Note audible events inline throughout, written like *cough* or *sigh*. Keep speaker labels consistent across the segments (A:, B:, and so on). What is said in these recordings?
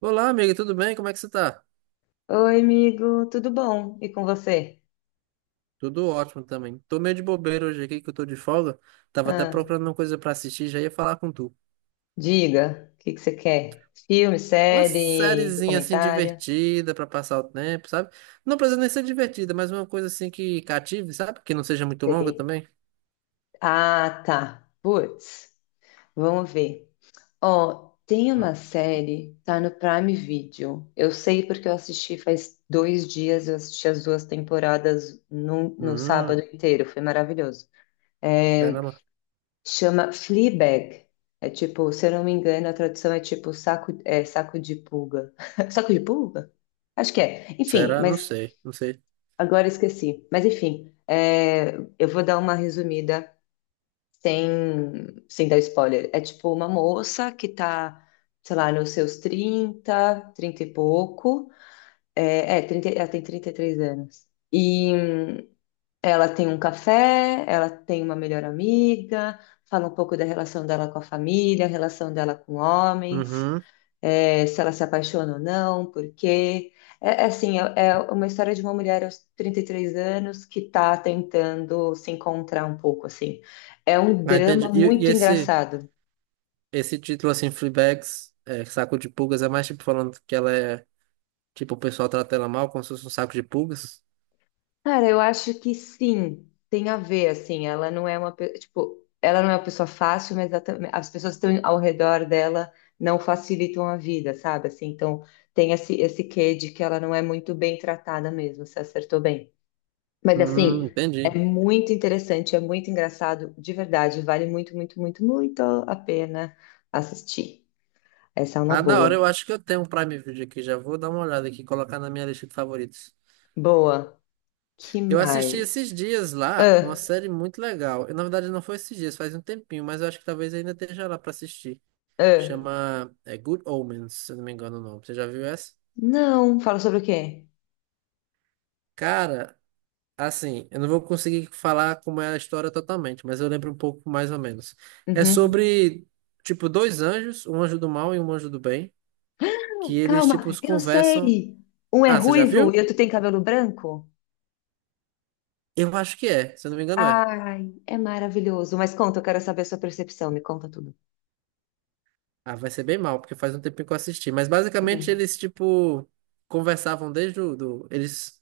A: Olá, amiga, tudo bem? Como é que você tá?
B: Oi, amigo, tudo bom? E com você?
A: Tudo ótimo também. Tô meio de bobeira hoje aqui, que eu tô de folga. Tava até
B: Ah,
A: procurando uma coisa pra assistir, já ia falar com tu.
B: diga, o que que você quer? Filme,
A: Uma
B: série,
A: sériezinha assim
B: documentário?
A: divertida pra passar o tempo, sabe? Não precisa nem ser divertida, mas uma coisa assim que cative, sabe? Que não seja muito longa
B: Sei.
A: também.
B: Ah, tá. Putz, vamos ver. Ó, tem
A: Hum,
B: uma série, tá no Prime Video. Eu sei porque eu assisti faz 2 dias, eu assisti as duas temporadas no
A: Hum,
B: sábado inteiro, foi maravilhoso. É,
A: caramba.
B: Chama Fleabag. É tipo, se eu não me engano, a tradução é tipo saco, saco de pulga. *laughs* Saco de pulga? Acho que é. Enfim,
A: Será? Não
B: mas
A: sei, não sei.
B: agora esqueci. Mas enfim, eu vou dar uma resumida sem, sem dar spoiler. É tipo uma moça que tá, sei lá, nos seus 30 30 e pouco. É, 30, ela tem 33 anos. E ela tem um café, ela tem uma melhor amiga, fala um pouco da relação dela com a família, a relação dela com homens,
A: Uhum.
B: se ela se apaixona ou não, por quê. É, assim, é uma história de uma mulher aos 33 anos que está tentando se encontrar um pouco, assim. É um
A: Ah,
B: drama
A: entendi. E, e
B: muito
A: esse,
B: engraçado.
A: esse título assim, Fleabags, é, Saco de Pulgas, é mais tipo falando que ela é... Tipo, o pessoal trata ela mal, como se fosse um saco de pulgas.
B: Cara, eu acho que sim, tem a ver, assim, ela não é uma, tipo, ela não é uma pessoa fácil, mas ela as pessoas que estão ao redor dela não facilitam a vida, sabe? Assim, então tem esse quê de que ela não é muito bem tratada mesmo, você acertou bem. Mas assim, é
A: Entendi.
B: muito interessante, é muito engraçado, de verdade, vale muito, muito, muito, muito a pena assistir. Essa é uma
A: Ah, da hora,
B: boa.
A: eu acho que eu tenho um Prime Video aqui, já vou dar uma olhada aqui, colocar na minha lista de favoritos.
B: Boa. Que
A: Eu assisti
B: mais?
A: esses dias lá uma
B: Ah,
A: série muito legal. Eu, na verdade, não foi esses dias, faz um tempinho, mas eu acho que talvez ainda esteja lá pra assistir.
B: ah.
A: Chama, é, Good Omens, se eu não me engano o nome. Você já viu essa?
B: Não, fala sobre o quê?
A: Cara, assim, eu não vou conseguir falar como é a história totalmente, mas eu lembro um pouco mais ou menos. É
B: Uhum.
A: sobre, tipo, dois anjos, um anjo do mal e um anjo do bem, que eles, tipo,
B: Calma, eu
A: conversam.
B: sei! Um é
A: Ah, você já
B: ruivo
A: viu?
B: e outro tem cabelo branco?
A: Eu acho que é, se eu não me engano é.
B: Ai, é maravilhoso. Mas conta, eu quero saber a sua percepção. Me conta tudo.
A: Ah, vai ser bem mal, porque faz um tempinho que eu assisti. Mas basicamente
B: Hum.
A: eles, tipo, conversavam desde o... Do, eles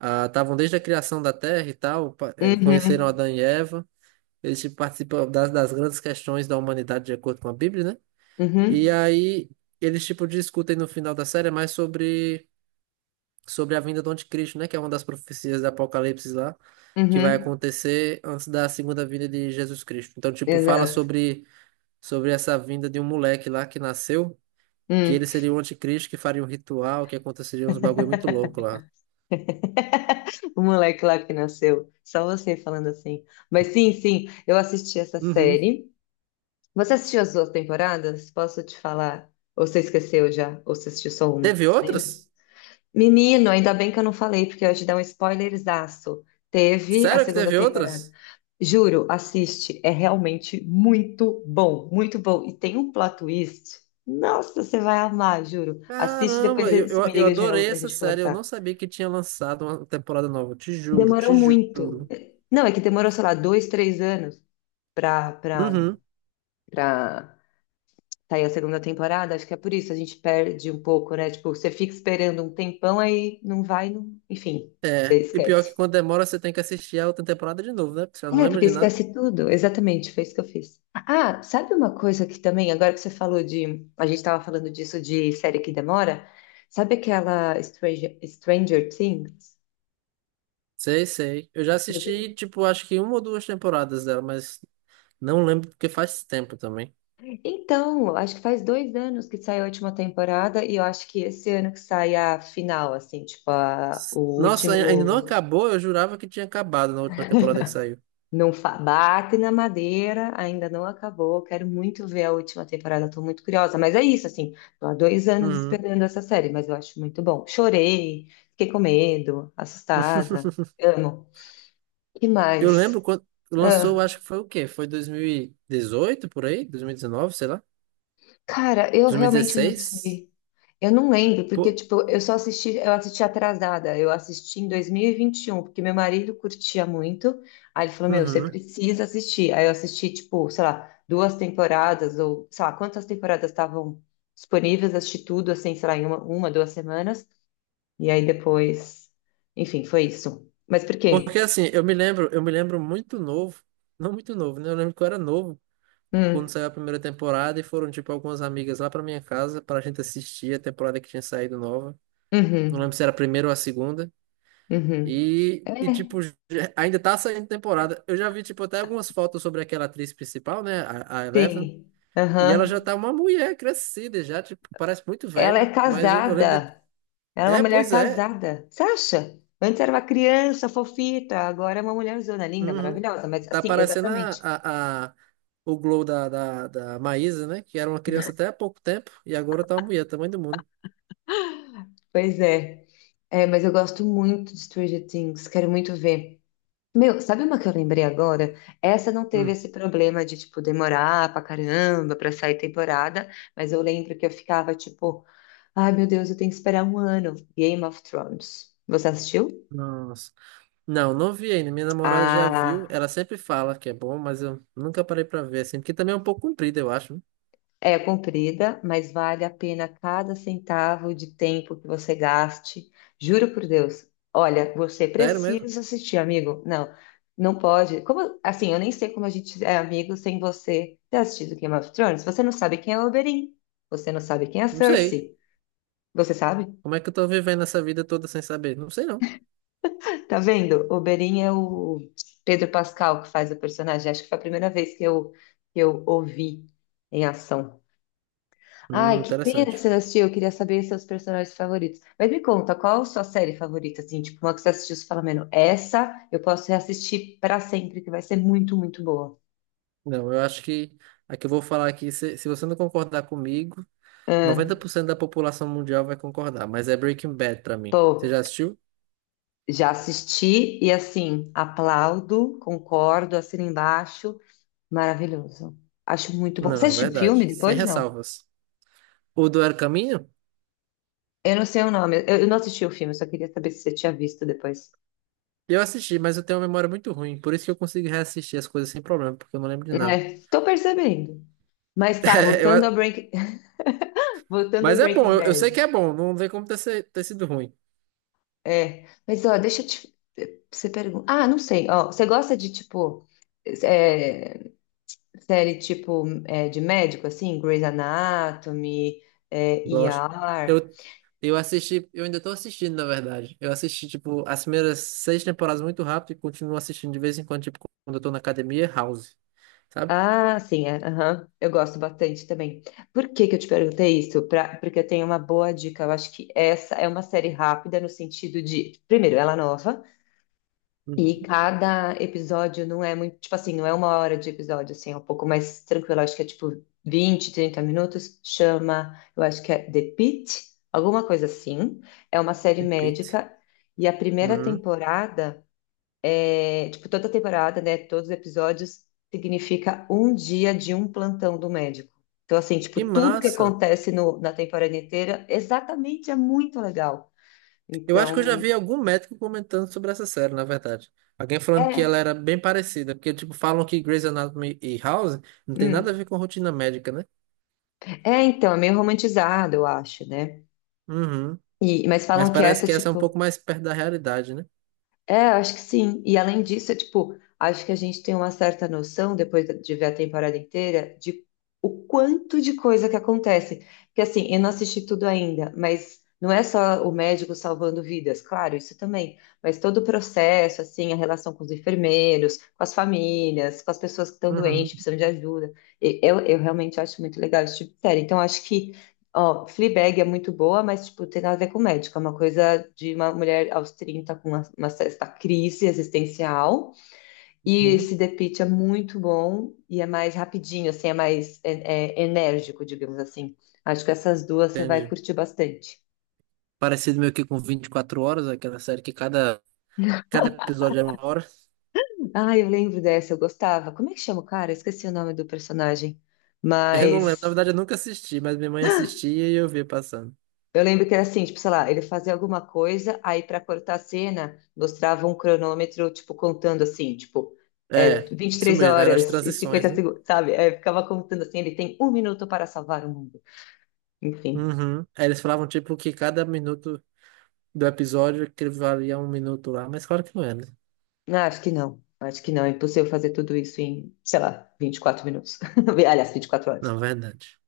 A: ah, estavam desde a criação da Terra e tal, pa- conheceram
B: Uhum,
A: Adão e Eva. Eles, tipo, participam das grandes questões da humanidade de acordo com a Bíblia, né? E
B: uhum,
A: aí eles, tipo, discutem no final da série mais sobre a vinda do Anticristo, né? Que é uma das profecias do Apocalipse lá, que vai
B: uhum.
A: acontecer antes da segunda vinda de Jesus Cristo. Então, tipo, fala
B: Exato.
A: sobre sobre essa vinda de um moleque lá que nasceu, que
B: Hum.
A: ele seria o anticristo, que faria um ritual, que aconteceria uns bagulho muito louco lá.
B: O moleque lá que nasceu. Só você falando assim. Mas sim, sim, eu assisti essa
A: Uhum.
B: série. Você assistiu as duas temporadas? Posso te falar? Ou você esqueceu já? Ou você assistiu só uma?
A: Teve
B: Você lembra?
A: outras?
B: Menino, ainda bem que eu não falei, porque eu ia te dar um spoilerzaço. Teve a
A: Sério que
B: segunda
A: teve
B: temporada.
A: outras?
B: Juro, assiste, é realmente muito bom, muito bom. E tem um plot twist. Nossa, você vai amar, juro. Assiste, depois
A: Caramba, eu,
B: você me
A: eu, eu
B: liga de novo
A: adorei
B: pra
A: essa
B: gente
A: série. Eu não
B: conversar.
A: sabia que tinha lançado uma temporada nova. Te juro,
B: Demorou
A: te
B: muito.
A: juro.
B: Não, é que demorou, sei lá, dois, três anos pra, pra,
A: Uhum.
B: pra sair a segunda temporada. Acho que é por isso, a gente perde um pouco, né? Tipo, você fica esperando um tempão, aí não vai, não... enfim, você
A: É, e pior que
B: esquece.
A: quando demora você tem que assistir a outra temporada de novo, né? Porque você não
B: É,
A: lembra
B: porque
A: de nada.
B: esquece tudo. Exatamente, foi isso que eu fiz. Ah, sabe uma coisa que também, agora que você falou de. A gente estava falando disso de série que demora. Sabe aquela Stranger Things?
A: Sei, sei. Eu já assisti, tipo, acho que uma ou duas temporadas dela, mas não lembro porque faz tempo também.
B: Então, eu acho que faz 2 anos que saiu a última temporada e eu acho que esse ano que sai a final, assim, tipo, a, o
A: Nossa, ainda não
B: último.
A: acabou? Eu jurava que tinha acabado na última temporada que saiu.
B: Não fa- Bate na madeira, ainda não acabou. Quero muito ver a última temporada, estou muito curiosa. Mas é isso, assim, tô há 2 anos
A: Uhum.
B: esperando essa série, mas eu acho muito bom. Chorei, fiquei com medo, assustada.
A: *laughs*
B: Amo. Que
A: Eu lembro
B: mais?
A: quando lançou,
B: Ah,
A: acho que foi o quê? Foi 2018 por aí? 2019, sei lá.
B: cara, eu realmente não
A: 2016?
B: sei. Eu não lembro, porque,
A: Pô,
B: tipo, eu só assisti, eu assisti atrasada. Eu assisti em dois mil e vinte e um porque meu marido curtia muito. Aí ele falou, meu, você
A: uhum.
B: precisa assistir. Aí eu assisti, tipo, sei lá, duas temporadas, ou sei lá, quantas temporadas estavam disponíveis, assisti tudo, assim, sei lá, em uma, 2 semanas. E aí depois, enfim, foi isso. Mas por
A: Porque
B: quê?
A: assim, eu me lembro muito novo. *laughs* Não muito novo, né? Eu lembro que eu era novo quando
B: Hum,
A: saiu a primeira temporada e foram, tipo, algumas amigas lá pra minha casa pra gente assistir a temporada que tinha saído nova. Não lembro
B: uhum,
A: se era a primeira ou a segunda.
B: uhum.
A: E, e
B: É,
A: tipo, já- ainda tá saindo temporada. Eu já vi, tipo, até algumas fotos sobre aquela atriz principal, né? A Eleven.
B: sim,
A: E ela já
B: aham.
A: tá uma mulher crescida, já, tipo, parece muito
B: Ela
A: velha.
B: é
A: Mas eu lembro de.
B: casada. Ela é uma
A: É,
B: mulher
A: pois é.
B: casada. Você acha? Antes era uma criança fofita, agora é uma mulherzona linda,
A: Uhum.
B: maravilhosa. Mas
A: Tá
B: assim,
A: parecendo
B: exatamente.
A: o Glow da Maísa, né? Que era uma criança até há pouco tempo. E agora tá uma mulher, tamanho do mundo.
B: Pois é. É, mas eu gosto muito de Stranger Things, quero muito ver. Meu, sabe uma que eu lembrei agora? Essa não teve
A: Hum.
B: esse problema de, tipo, demorar pra caramba pra sair temporada, mas eu lembro que eu ficava, tipo, ai meu Deus, eu tenho que esperar um ano. Game of Thrones. Você assistiu?
A: Nossa. Não, não vi ainda. Minha namorada já viu.
B: Ah.
A: Ela sempre fala que é bom, mas eu nunca parei pra ver, assim. Porque também é um pouco comprido, eu acho, né?
B: É comprida, mas vale a pena cada centavo de tempo que você gaste. Juro por Deus. Olha, você
A: Sério mesmo?
B: precisa assistir, amigo. Não, não pode. Como assim? Eu nem sei como a gente é amigo sem você ter assistido Game of Thrones. Você não sabe quem é o Oberyn. Você não sabe quem é a
A: Não sei.
B: Cersei. Você sabe?
A: Como é que eu tô vivendo essa vida toda sem saber? Não sei, não.
B: Tá vendo? O Oberyn é o Pedro Pascal que faz o personagem. Acho que foi a primeira vez que eu ouvi em ação. Ai, que pena que
A: Interessante.
B: você não assistiu. Eu queria saber seus personagens favoritos. Mas me conta, qual a sua série favorita, assim? Tipo, uma que você assistiu, você fala, mano, essa eu posso reassistir pra sempre, que vai ser muito, muito boa.
A: Não, eu acho que a que eu vou falar aqui, se você não concordar comigo,
B: Ah,
A: 90% da população mundial vai concordar, mas é Breaking Bad pra mim. Você já
B: pô,
A: assistiu?
B: já assisti e, assim, aplaudo, concordo, assino embaixo. Maravilhoso. Acho muito bom. Você
A: Não,
B: assistiu o
A: verdade.
B: filme
A: Sem
B: depois? Não.
A: ressalvas. O do El Caminho?
B: Eu não sei o nome. Eu não assisti o filme, eu só queria saber se você tinha visto depois.
A: Eu assisti, mas eu tenho uma memória muito ruim, por isso que eu consigo reassistir as coisas sem problema, porque eu não lembro de nada.
B: É, tô percebendo. Mas tá,
A: *laughs* Eu a-
B: *laughs* Voltando ao
A: mas é bom,
B: Breaking
A: eu sei
B: Bad.
A: que é bom, não tem como ter, se- ter sido ruim.
B: É, mas ó, deixa eu te. Você pergunta. Ah, não sei. Ó, você gosta de tipo é, série tipo de médico assim, Grey's Anatomy,
A: Gosto.
B: ER?
A: Eu, eu assisti, eu ainda tô assistindo, na verdade. Eu assisti, tipo, as primeiras seis temporadas muito rápido e continuo assistindo de vez em quando, tipo, quando eu tô na academia, House, sabe?
B: Ah, sim, é, aham. Eu gosto bastante também. Por que que eu te perguntei isso? Porque eu tenho uma boa dica. Eu acho que essa é uma série rápida no sentido de, primeiro, ela é nova. E
A: Uhum.
B: cada episódio não é muito, tipo assim, não é uma hora de episódio, assim, é um pouco mais tranquilo. Acho que é tipo 20 30 minutos. Chama, eu acho que é The Pitt, alguma coisa assim. É uma série
A: Repito.
B: médica. E a primeira
A: Uhum.
B: temporada é, tipo, toda temporada, né? Todos os episódios significa um dia de um plantão do médico. Então, assim, tipo,
A: Que
B: tudo que
A: massa!
B: acontece na temporada inteira, exatamente, é muito legal.
A: Eu acho que eu já
B: Então,
A: vi algum médico comentando sobre essa série, na verdade. Alguém falando que ela
B: é.
A: era bem parecida, porque, tipo, falam que Grey's Anatomy e House não tem nada a
B: Hum.
A: ver com rotina médica, né?
B: É, então, é meio romantizado, eu acho, né?
A: Uhum.
B: E, mas
A: Mas
B: falam que
A: parece
B: essa,
A: que essa é um
B: tipo,
A: pouco mais perto da realidade, né?
B: eu acho que sim. E além disso, é, tipo, acho que a gente tem uma certa noção, depois de ver a temporada inteira, de o quanto de coisa que acontece. Porque, assim, eu não assisti tudo ainda, mas não é só o médico salvando vidas, claro, isso também. Mas todo o processo, assim, a relação com os enfermeiros, com as famílias, com as pessoas que estão
A: Uhum.
B: doentes, precisando de ajuda. Eu realmente acho muito legal esse tipo de série. Então, acho que. Ó, Fleabag é muito boa, mas, tipo, tem nada a ver com médico. É uma coisa de uma mulher aos 30 com uma certa crise existencial. E
A: Uhum.
B: esse The Pitt é muito bom e é mais rapidinho, assim, é mais enérgico, digamos assim. Acho que essas duas você vai
A: Entendi.
B: curtir bastante.
A: Parecido meio que com 24 horas, aquela série que cada episódio era uma hora.
B: Ah, eu lembro dessa, eu gostava. Como é que chama o cara? Eu esqueci o nome do personagem.
A: *laughs* Eu não lembro, na
B: Mas
A: verdade eu nunca assisti, mas minha mãe assistia e eu via passando.
B: eu lembro que era assim, tipo, sei lá, ele fazia alguma coisa, aí para cortar a cena, mostrava um cronômetro, tipo, contando assim, tipo,
A: É,
B: vinte e
A: isso
B: três
A: mesmo, eram as
B: horas e
A: transições,
B: 50
A: né?
B: segundos, sabe? É, ficava contando assim, ele tem um minuto para salvar o mundo. Enfim,
A: Uhum. Aí eles falavam tipo que cada minuto do episódio que ele valia um minuto lá, mas claro que não é, né?
B: ah, acho que não, é impossível fazer tudo isso em, sei lá, 24 minutos. *laughs* Aliás, 24 horas.
A: Não, é verdade.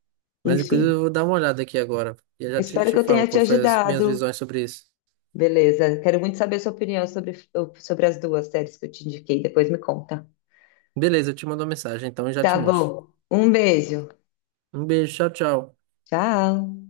A: Mas inclusive eu
B: Enfim,
A: vou dar uma olhada aqui agora. E eu já te,
B: espero
A: te
B: que eu
A: falo
B: tenha te
A: qual foi as minhas
B: ajudado.
A: visões sobre isso.
B: Beleza, quero muito saber a sua opinião sobre, as duas séries que eu te indiquei, depois me conta.
A: Beleza, eu te mando uma mensagem, então eu já te
B: Tá
A: mostro.
B: bom, um beijo.
A: Um beijo, tchau, tchau.
B: Tchau!